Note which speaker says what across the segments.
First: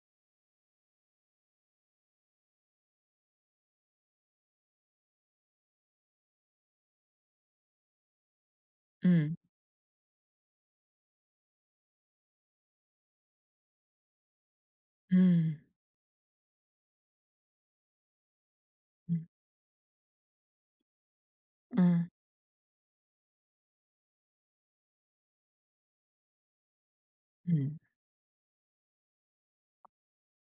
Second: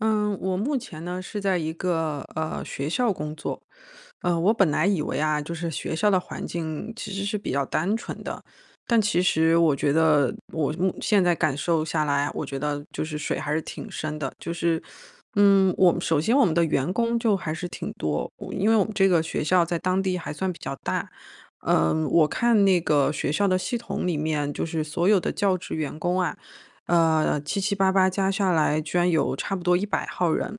Speaker 1: 嗯，我目前呢是在一个学校工作，我本来以为啊，就是学校的环境其实是比较单纯的，但其实我觉得我现在感受下来啊，我觉得就是水还是挺深的，就是我们的员工就还是挺多，因为我们这个学校在当地还算比较大。我看那个学校的系统里面，就是所有的教职员工啊。七七八八加下来居然有差不多100号人。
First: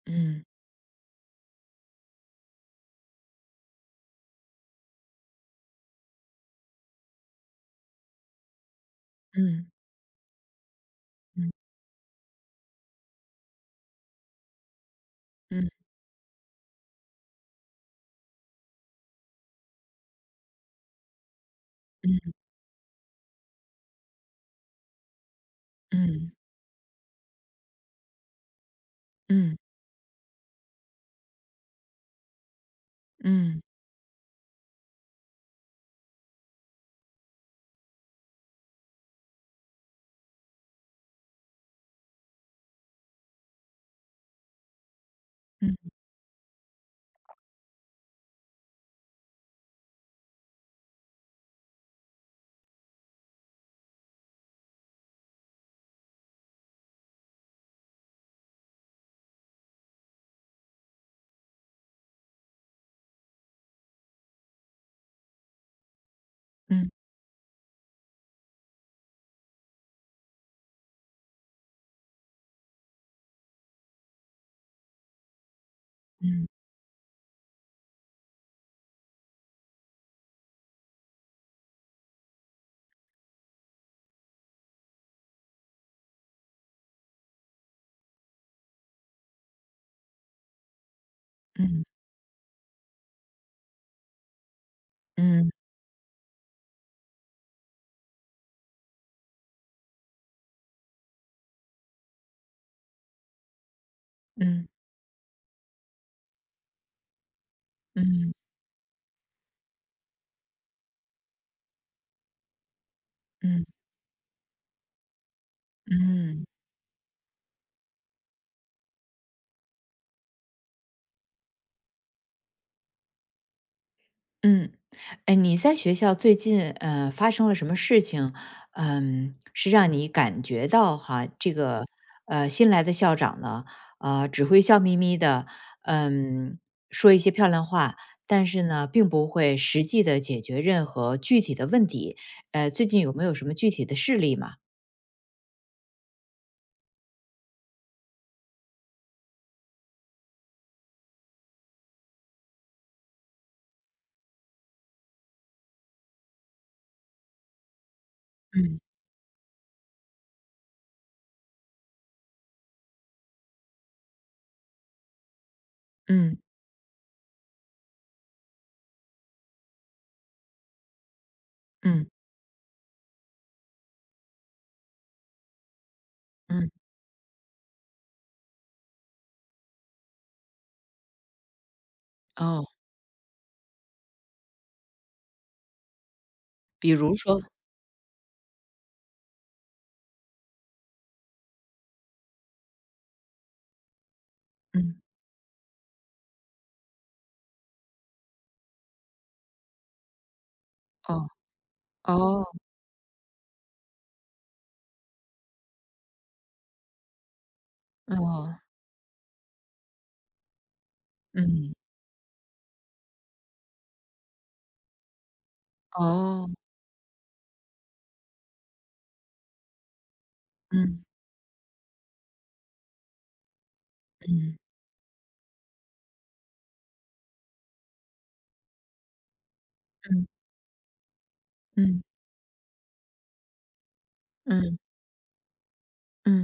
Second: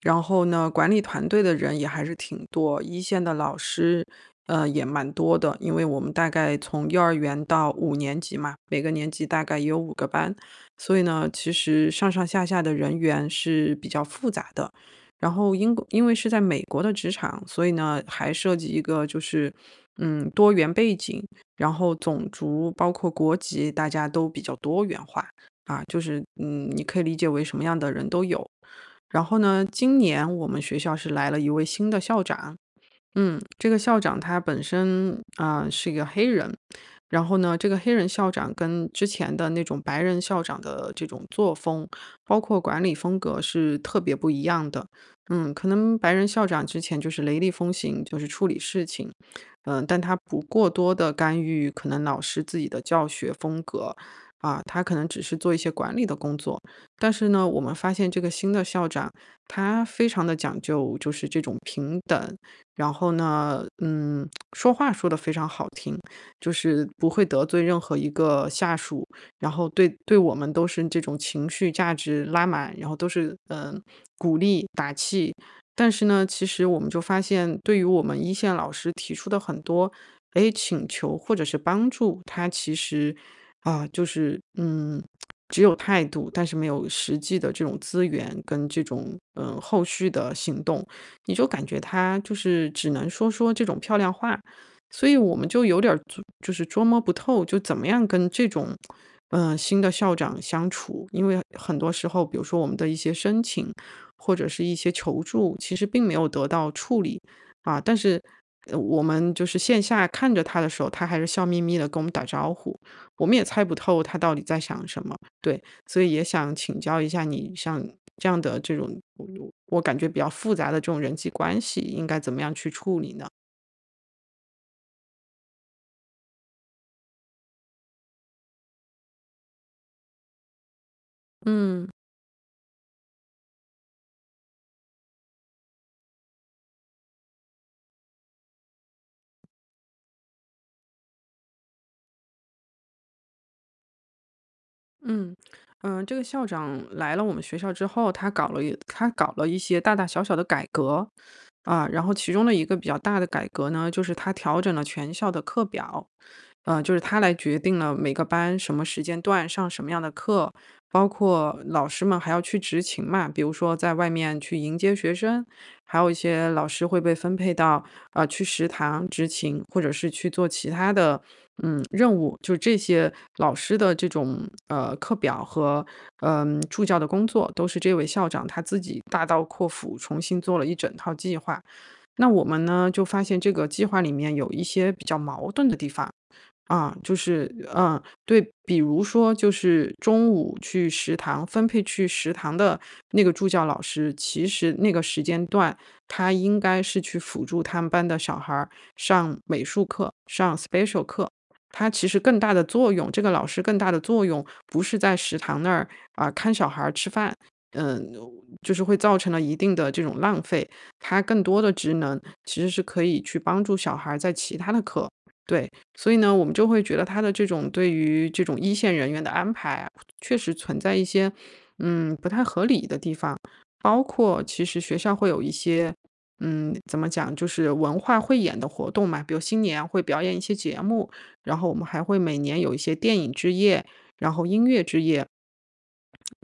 Speaker 1: 然后呢，管理团队的人也还是挺多，一线的老师，也蛮多的，因为我们大概从幼儿园到五年级嘛，每个年级大概也有五个班，所以呢，其实上上下下的人员是比较复杂的。然后英国因为是在美国的职场，所以呢，还涉及一个就是，多元背景，然后种族包括国籍，大家都比较多元化啊，就是你可以理解为什么样的人都有。然后呢，今年我们学校是来了一位新的校长，这个校长他本身啊、是一个黑人，然后呢，这个黑人校长跟之前的那种白人校长的这种作风，包括管理风格是特别不一样的。可能白人校长之前就是雷厉风行，就是处理事情，但他不过多的干预可能老师自己的教学风格啊，他可能只是做一些管理的工作。但是呢，我们发现这个新的校长他非常的讲究就是这种平等。然后呢，说话说得非常好听，就是不会得罪任何一个下属，然后对我们都是这种情绪价值拉满，然后都是鼓励打气。但是呢，其实我们就发现，对于我们一线老师提出的很多请求或者是帮助，他其实啊、就是嗯。只有态度，但是没有实际的这种资源跟这种后续的行动，你就感觉他就是只能说说这种漂亮话，所以我们就有点儿捉摸不透，就怎么样跟这种新的校长相处。因为很多时候，比如说我们的一些申请，或者是一些求助，其实并没有得到处理，啊，但是，我们就是线下看着他的时候，他还是笑眯眯的跟我们打招呼，我们也猜不透他到底在想什么，对。所以也想请教一下你，像这样的这种，我感觉比较复杂的这种人际关系，应该怎么样去处理呢？
Speaker 2: 哎，你在学校最近发生了什么事情？是让你感觉到哈，这个
Speaker 1: 嗯。
Speaker 2: 新来的校长呢，只会笑眯眯的，嗯，说一些漂亮话，但是呢，并不会实际的解决任何具体的问题。最近有没有什么具体的事例嘛？
Speaker 1: 嗯。嗯，这个校长来了我们学校之后，他搞了一些大大小小的改革啊，然后其中的一个比较大的改革呢，就是他调整了全校的课表。就是他来决定了每个班什
Speaker 2: 嗯
Speaker 1: 么时间段上什么样的课，包括老师们还要去执勤嘛，比如说在外面去迎接学生，还有一
Speaker 2: 嗯
Speaker 1: 些老师会被分配到去食堂执勤，或者是去做其他的
Speaker 2: 嗯
Speaker 1: 任务，就这些老师的这种课表和
Speaker 2: 嗯，
Speaker 1: 助教的工作，都是这位校长他自己大刀阔斧重新做了一整套计划。那我们
Speaker 2: 哦，
Speaker 1: 呢就发现这个计划里面有一些比较矛盾的地方。
Speaker 2: 比如说，
Speaker 1: 对，比如说就是中午去食堂分配去食堂的那个助教老师，其实那
Speaker 2: 嗯，
Speaker 1: 个时间段，他应该是去辅助他们班的小孩儿上美术课、上 special
Speaker 2: 哦
Speaker 1: 课。他其实更
Speaker 2: 哦
Speaker 1: 大的作用，这个老师更大的作用不是在食堂那儿看小孩儿吃饭，嗯、
Speaker 2: 哦，
Speaker 1: 就是会造成了一定的这种浪费。他更多的
Speaker 2: 嗯
Speaker 1: 职能其实是可以去帮助小孩儿在其他的课，对，所以呢，我
Speaker 2: 哦，
Speaker 1: 们就会觉得他的这种对于这种一线人员的安排啊确实存在一
Speaker 2: 嗯
Speaker 1: 些不太合理的地方。包括
Speaker 2: 嗯
Speaker 1: 其实学校会有一些，怎么讲，就是文化汇演的活动嘛，比如新年啊会表演一
Speaker 2: 嗯
Speaker 1: 些节目，然后我们
Speaker 2: 嗯
Speaker 1: 还会每年有一些电影之夜，然后音
Speaker 2: 嗯
Speaker 1: 乐之夜。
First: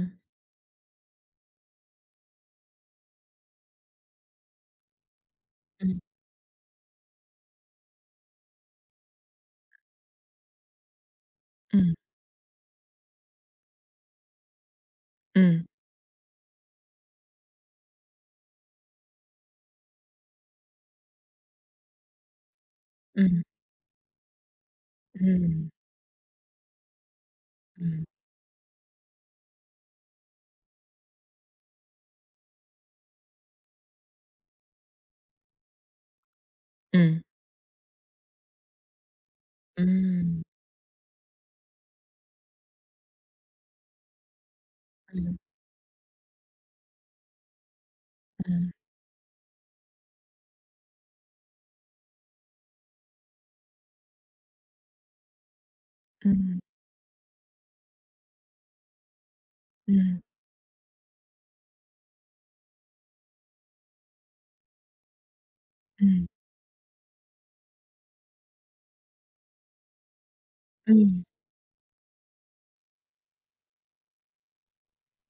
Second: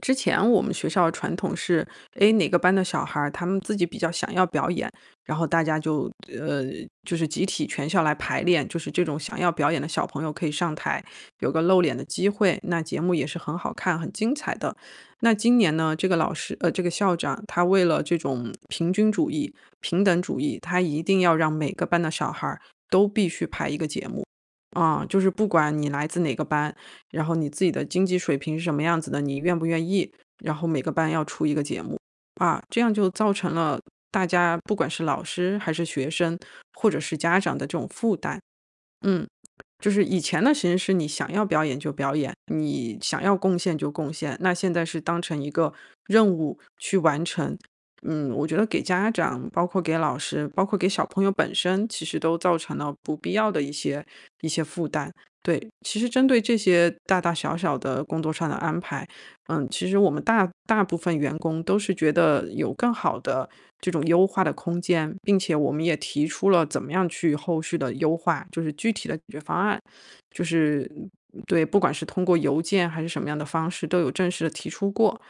Speaker 1: 之前我们学校传统是，诶，哪个班的小孩儿他们自己比较想要表演，然后大家
Speaker 2: 嗯
Speaker 1: 就呃，就是集体全校来排练，就是这种想要表演的小朋友可以上台，有个露
Speaker 2: 嗯
Speaker 1: 脸的机会，那节目也是很好看、很精彩的。那今
Speaker 2: 嗯
Speaker 1: 年呢，这个老师呃，这个校长他为了这种平均主义、平等主义，他一定要让每个班的小孩儿都必
Speaker 2: 嗯
Speaker 1: 须排一个节目。就是不
Speaker 2: 嗯
Speaker 1: 管你来自哪个班，然后你自己的
Speaker 2: 嗯
Speaker 1: 经
Speaker 2: 嗯
Speaker 1: 济水平是什么样子的，你愿不愿意？然后每个班要出一个节目，啊，这样就造成了大家不管是老师还是学生，或者是
Speaker 2: 嗯
Speaker 1: 家长的这种负担。嗯。就是以前
Speaker 2: 嗯
Speaker 1: 的形式是你想要表演就表演，你想要贡献就贡献。那现在是当
Speaker 2: 嗯
Speaker 1: 成一个任务去完成。我觉得
Speaker 2: 嗯
Speaker 1: 给家长，包括给老师，包括给小朋友本身，其实都造成了不必要的一些负担。对，其实针对这
Speaker 2: 嗯
Speaker 1: 些大大小小的工作上的安排，其实我
Speaker 2: 嗯
Speaker 1: 们大部分员工都是觉得有更好的这种优化的空间，并且我们也提
Speaker 2: 嗯
Speaker 1: 出了怎么样去后续的优化，就是具体的解决方案，就是
Speaker 2: 嗯嗯
Speaker 1: 对，不管是通过邮件还是什么样的方式，都有正式的提出过。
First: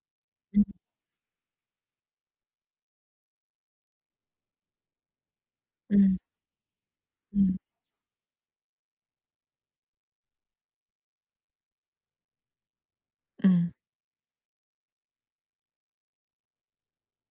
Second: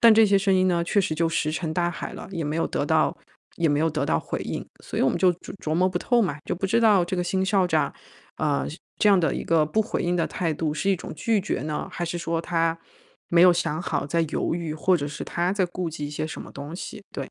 Speaker 1: 但这些声音呢，确实就石沉大海了，也没有得到回应，所以我们就琢磨不
Speaker 2: 嗯嗯
Speaker 1: 透
Speaker 2: 嗯
Speaker 1: 嘛，就不知道这个新
Speaker 2: 嗯
Speaker 1: 校长，呃，这样的一个不回应的态度是一种拒绝呢，还是说他没有
Speaker 2: 嗯。
Speaker 1: 想好，在犹豫，或者是他在顾忌一些什么东西？对。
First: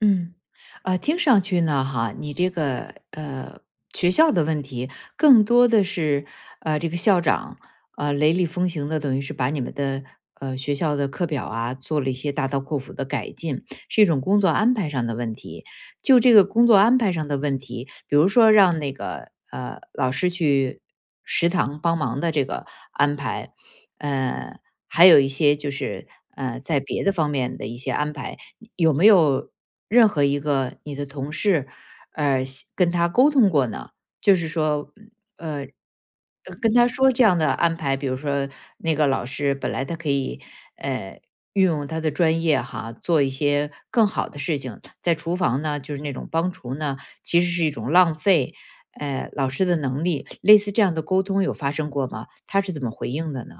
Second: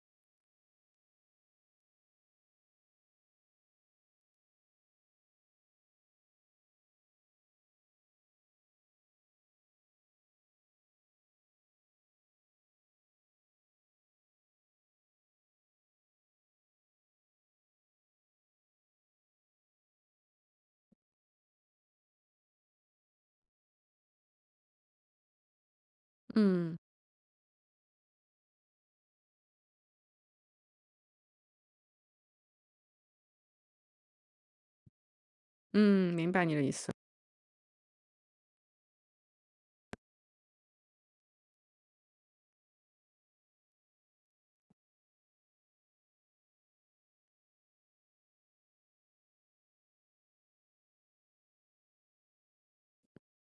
Speaker 2: 嗯，听上去呢，哈，你这个学校的问题更多的是这个校长雷厉风行的，等于是把你们的学校的课表啊做了一些大刀阔斧的改进，是一种工作安排上的问题。就这个工作安排上的问题，比如说让那个老师去食堂帮忙的这个安排，呃，还有一些就是
Speaker 1: 嗯。
Speaker 2: 在别的方面的一些安排。有没有任何一个你的同事，呃，跟他沟通过呢？就是说，
Speaker 1: 嗯，明白你的意
Speaker 2: 跟他
Speaker 1: 思。
Speaker 2: 说这样的安排，比如说那个老师本来他可以，呃，运用他的专业哈，做一些更好的事情，在厨房呢，就是那种帮厨呢，其实是一种浪费，老师的能力，类似这样的沟通有发生过吗？他是怎么回应的呢？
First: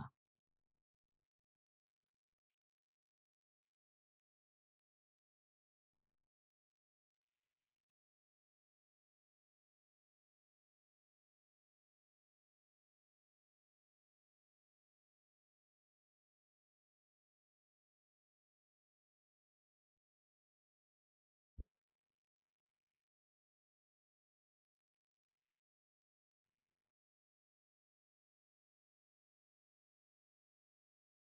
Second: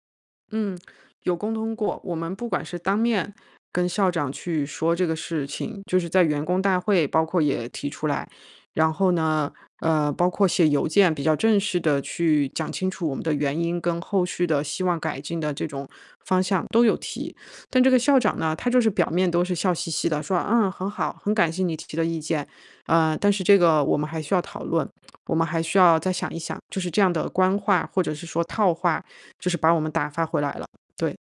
Speaker 1: 嗯，有沟通过。我们不管是当面跟校长去说这个事情，就是在员工大会，包括也提出来，然后呢，包括写邮件比较正式的去讲清楚我们的原因跟后续的希望改进的这种方向都有提。但这个校长呢，他就是表面都是笑嘻嘻的说，嗯，很好，很感谢你提的意见，但是这个我们还需要讨论，我们还需要再想一想，就是这样的官话或者是说套话。就是把我们打发回来了，对。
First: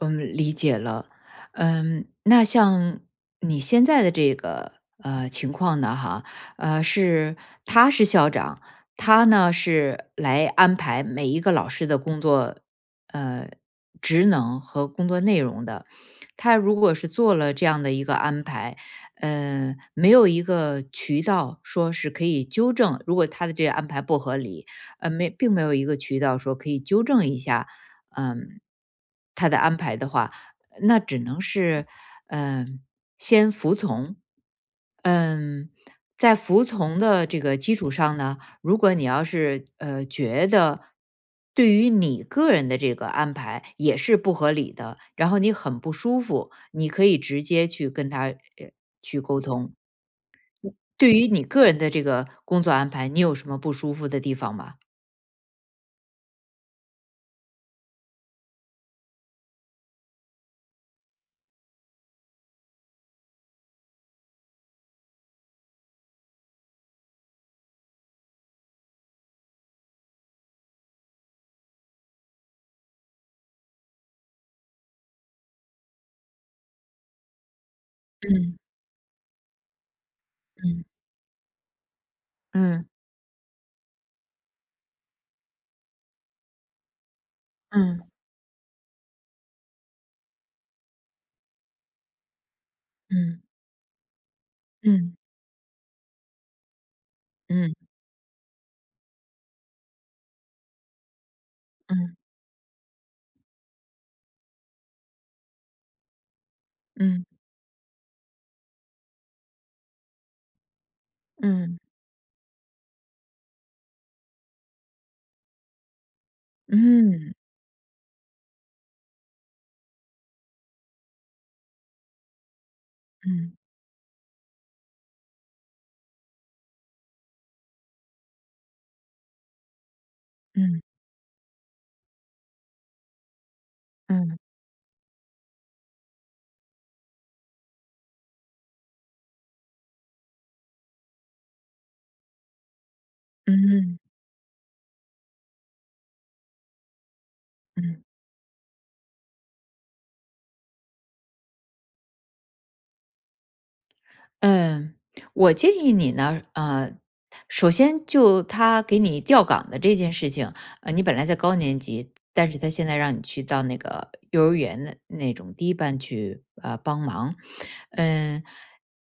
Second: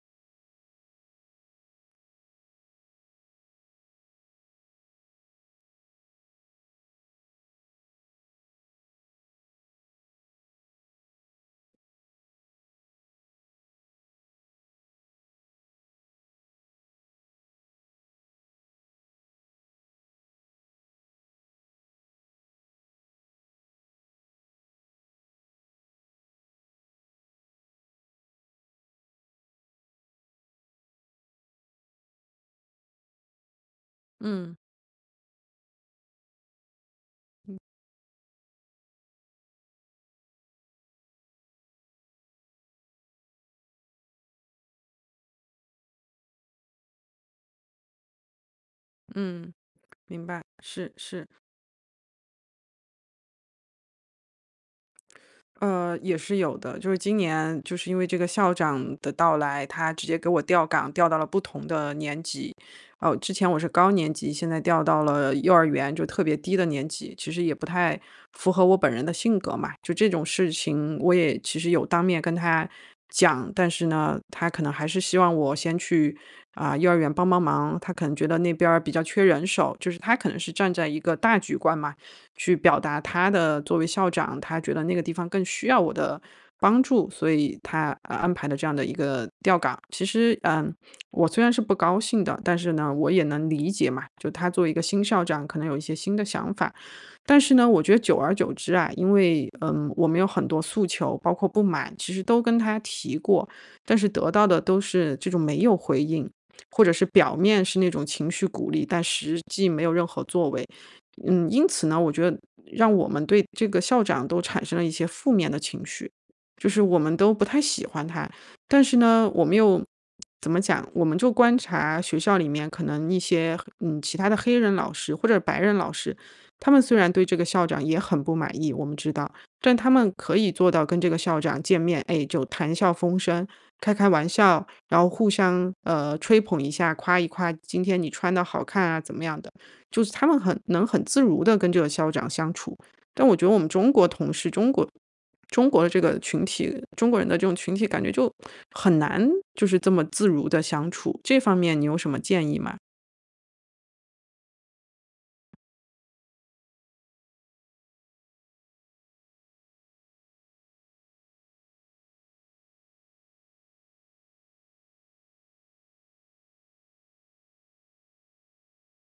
Speaker 2: 嗯，理解了。那像你现在的这个情况呢，哈，是他是校长，他呢是来安排每一个老师的工作呃职能和工作内容的。他如果是做了这样的一个安排，没有一个渠道说是可以纠正，如果他的这个安排不合理，呃，没，并没有一个渠道说可以纠正一下，嗯，他的安排的话，那只能是，嗯，先服从。
Speaker 1: 嗯。
Speaker 2: 嗯，在服从的这个基础上呢，如果你要是觉得对于你个人的这个安排也是不合理的，然后你很不舒服，你可以直接去跟他去沟
Speaker 1: 嗯，
Speaker 2: 通。
Speaker 1: 明白，是
Speaker 2: 对于
Speaker 1: 是。
Speaker 2: 你个人的这个工作安排，你有什么不舒服的地方吗？
Speaker 1: 也是有的。就是今年就是因为这个校长的到来，他直接给我调岗，调到了不同的年级。哦，之前我是高年级，现在调到了幼儿园，就特别低的年级，其实也不太符合我本人的性格嘛。就这种事情，我也其实有当面跟他讲，但是呢，他可能还是希望我先去幼儿园帮帮忙。他可能觉得那
Speaker 2: 嗯
Speaker 1: 边儿比较缺人手，就是他可能是站
Speaker 2: 嗯
Speaker 1: 在一个大局观嘛。去表
Speaker 2: 嗯
Speaker 1: 达他的作为校长，他觉得那个地方更需要我的帮助，所以他
Speaker 2: 嗯
Speaker 1: 安排的这样的一个调岗。其实，我虽然是不高兴的，但是呢，我也
Speaker 2: 嗯
Speaker 1: 能理解嘛，就他作为一个
Speaker 2: 嗯
Speaker 1: 新
Speaker 2: 嗯。
Speaker 1: 校长，可能有一些新的想法。但是呢，
Speaker 2: 嗯
Speaker 1: 我觉得久而久之啊，因为我们有很多诉求，包括不满，其实
Speaker 2: 嗯
Speaker 1: 都跟他提过，但是得到的都是这种没有回应，或者是
Speaker 2: 嗯
Speaker 1: 表面是那种情绪鼓励，但实际没有任何作为。因
Speaker 2: 嗯
Speaker 1: 此呢，我觉得让我们对这个校长都产生了一些负面的情绪，就是我们都
Speaker 2: 嗯
Speaker 1: 不太喜欢他，但是呢，我们又怎么讲？我们就观察学校里面可能一
Speaker 2: 嗯
Speaker 1: 些其他的黑人老师或者白人老师，他们虽然对这个校长也很不满意，我们知道，但他们可以做
Speaker 2: 嗯
Speaker 1: 到跟这个校长见面，哎，就谈笑风生，开开玩
Speaker 2: 嗯
Speaker 1: 笑，然后互相吹捧一下，夸一夸今天你穿的好看啊，怎么样的，就是他们很能很自如的跟这个校长相处。但我觉得我
Speaker 2: 嗯
Speaker 1: 们中国
Speaker 2: 嗯
Speaker 1: 同事，中国的这个群体，中国人的这种群体，感
Speaker 2: 嗯。
Speaker 1: 觉就很难就是这么自如的相处。这方面你有什么建议吗？
Speaker 2: 嗯，我建议你呢，首先就他给你调岗的这件事情，你本来在高年级，但是他现在让你去到那个幼儿园的那种低班去，帮忙，嗯，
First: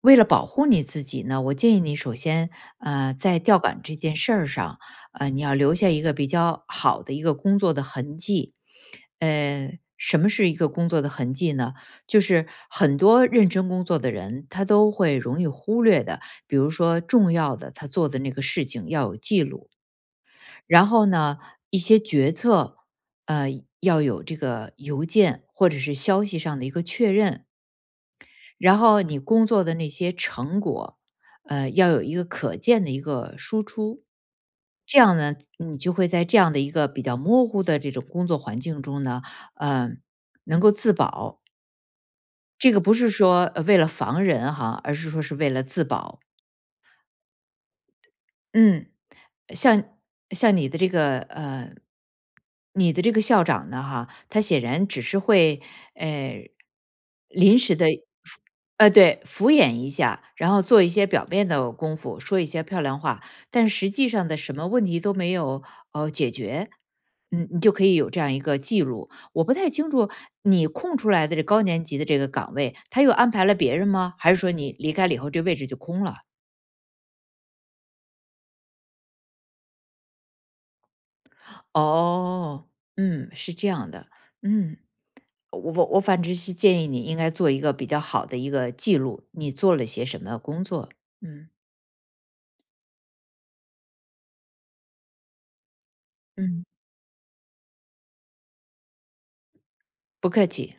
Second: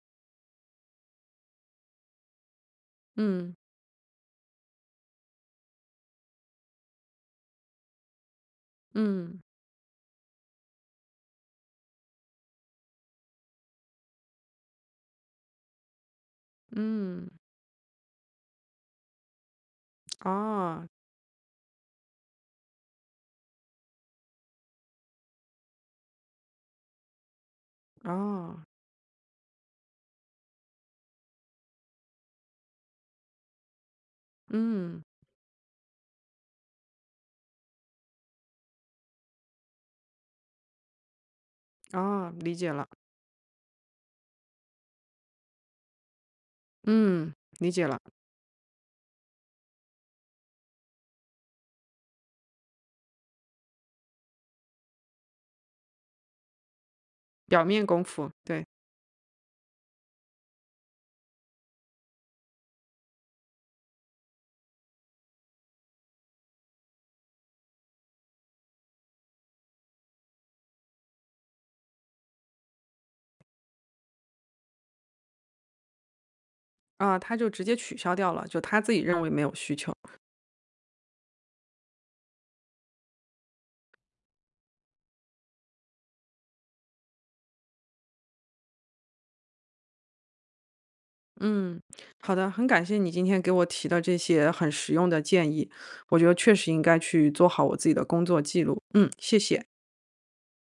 Speaker 2: 为了保护你自己呢，我建议你首先，在
Speaker 1: 嗯。
Speaker 2: 调岗这件事儿上，你要留下一个比较好的一个工作的痕迹，
Speaker 1: 嗯。
Speaker 2: 什么是一个工作的痕迹呢？就是很多认真工作的人，他都会容易忽略的，比如说
Speaker 1: 嗯。
Speaker 2: 重要的他做的那个事情要有记录，然
Speaker 1: 哦。
Speaker 2: 后呢，一些决策，呃，要有这个邮件或者是消息上的一个确认，
Speaker 1: 哦。
Speaker 2: 然后你工作的那些成果，要有一个可见的一个输出。这
Speaker 1: 嗯。
Speaker 2: 样呢，你就会在这样的一个比较模糊的这种工作环境中呢，呃，能够自保，
Speaker 1: 哦，理解
Speaker 2: 这个
Speaker 1: 了。
Speaker 2: 不是说，为了防人哈，而是说是为了自保。
Speaker 1: 嗯，理解了。
Speaker 2: 嗯。像像你的这个校长呢，哈，他显然只是会呃临
Speaker 1: 表
Speaker 2: 时
Speaker 1: 面
Speaker 2: 的，
Speaker 1: 功夫，对。
Speaker 2: 对，敷衍一下，然后做一些表面的功夫，说一些漂亮话，但实际上的什么问题都没有解决。你就可以有这样一个记录。我不太清楚你空出来的这高年级的这个岗位，他又安排了别人吗？还是说你离开了以后，这位置就空了？
Speaker 1: 啊，他就直接取消掉了，就他自己认为没有需求。
Speaker 2: 哦，是这样的，嗯，我反正是建议你应该做一个比较好的一个记录，你做了些什么工作，嗯
Speaker 1: 嗯，好的，很感谢你今天给我提的这些很实用的建议，我觉得确
Speaker 2: 嗯，
Speaker 1: 实应该去做好我自己的工作记录。嗯，谢谢。
Speaker 2: 不客气。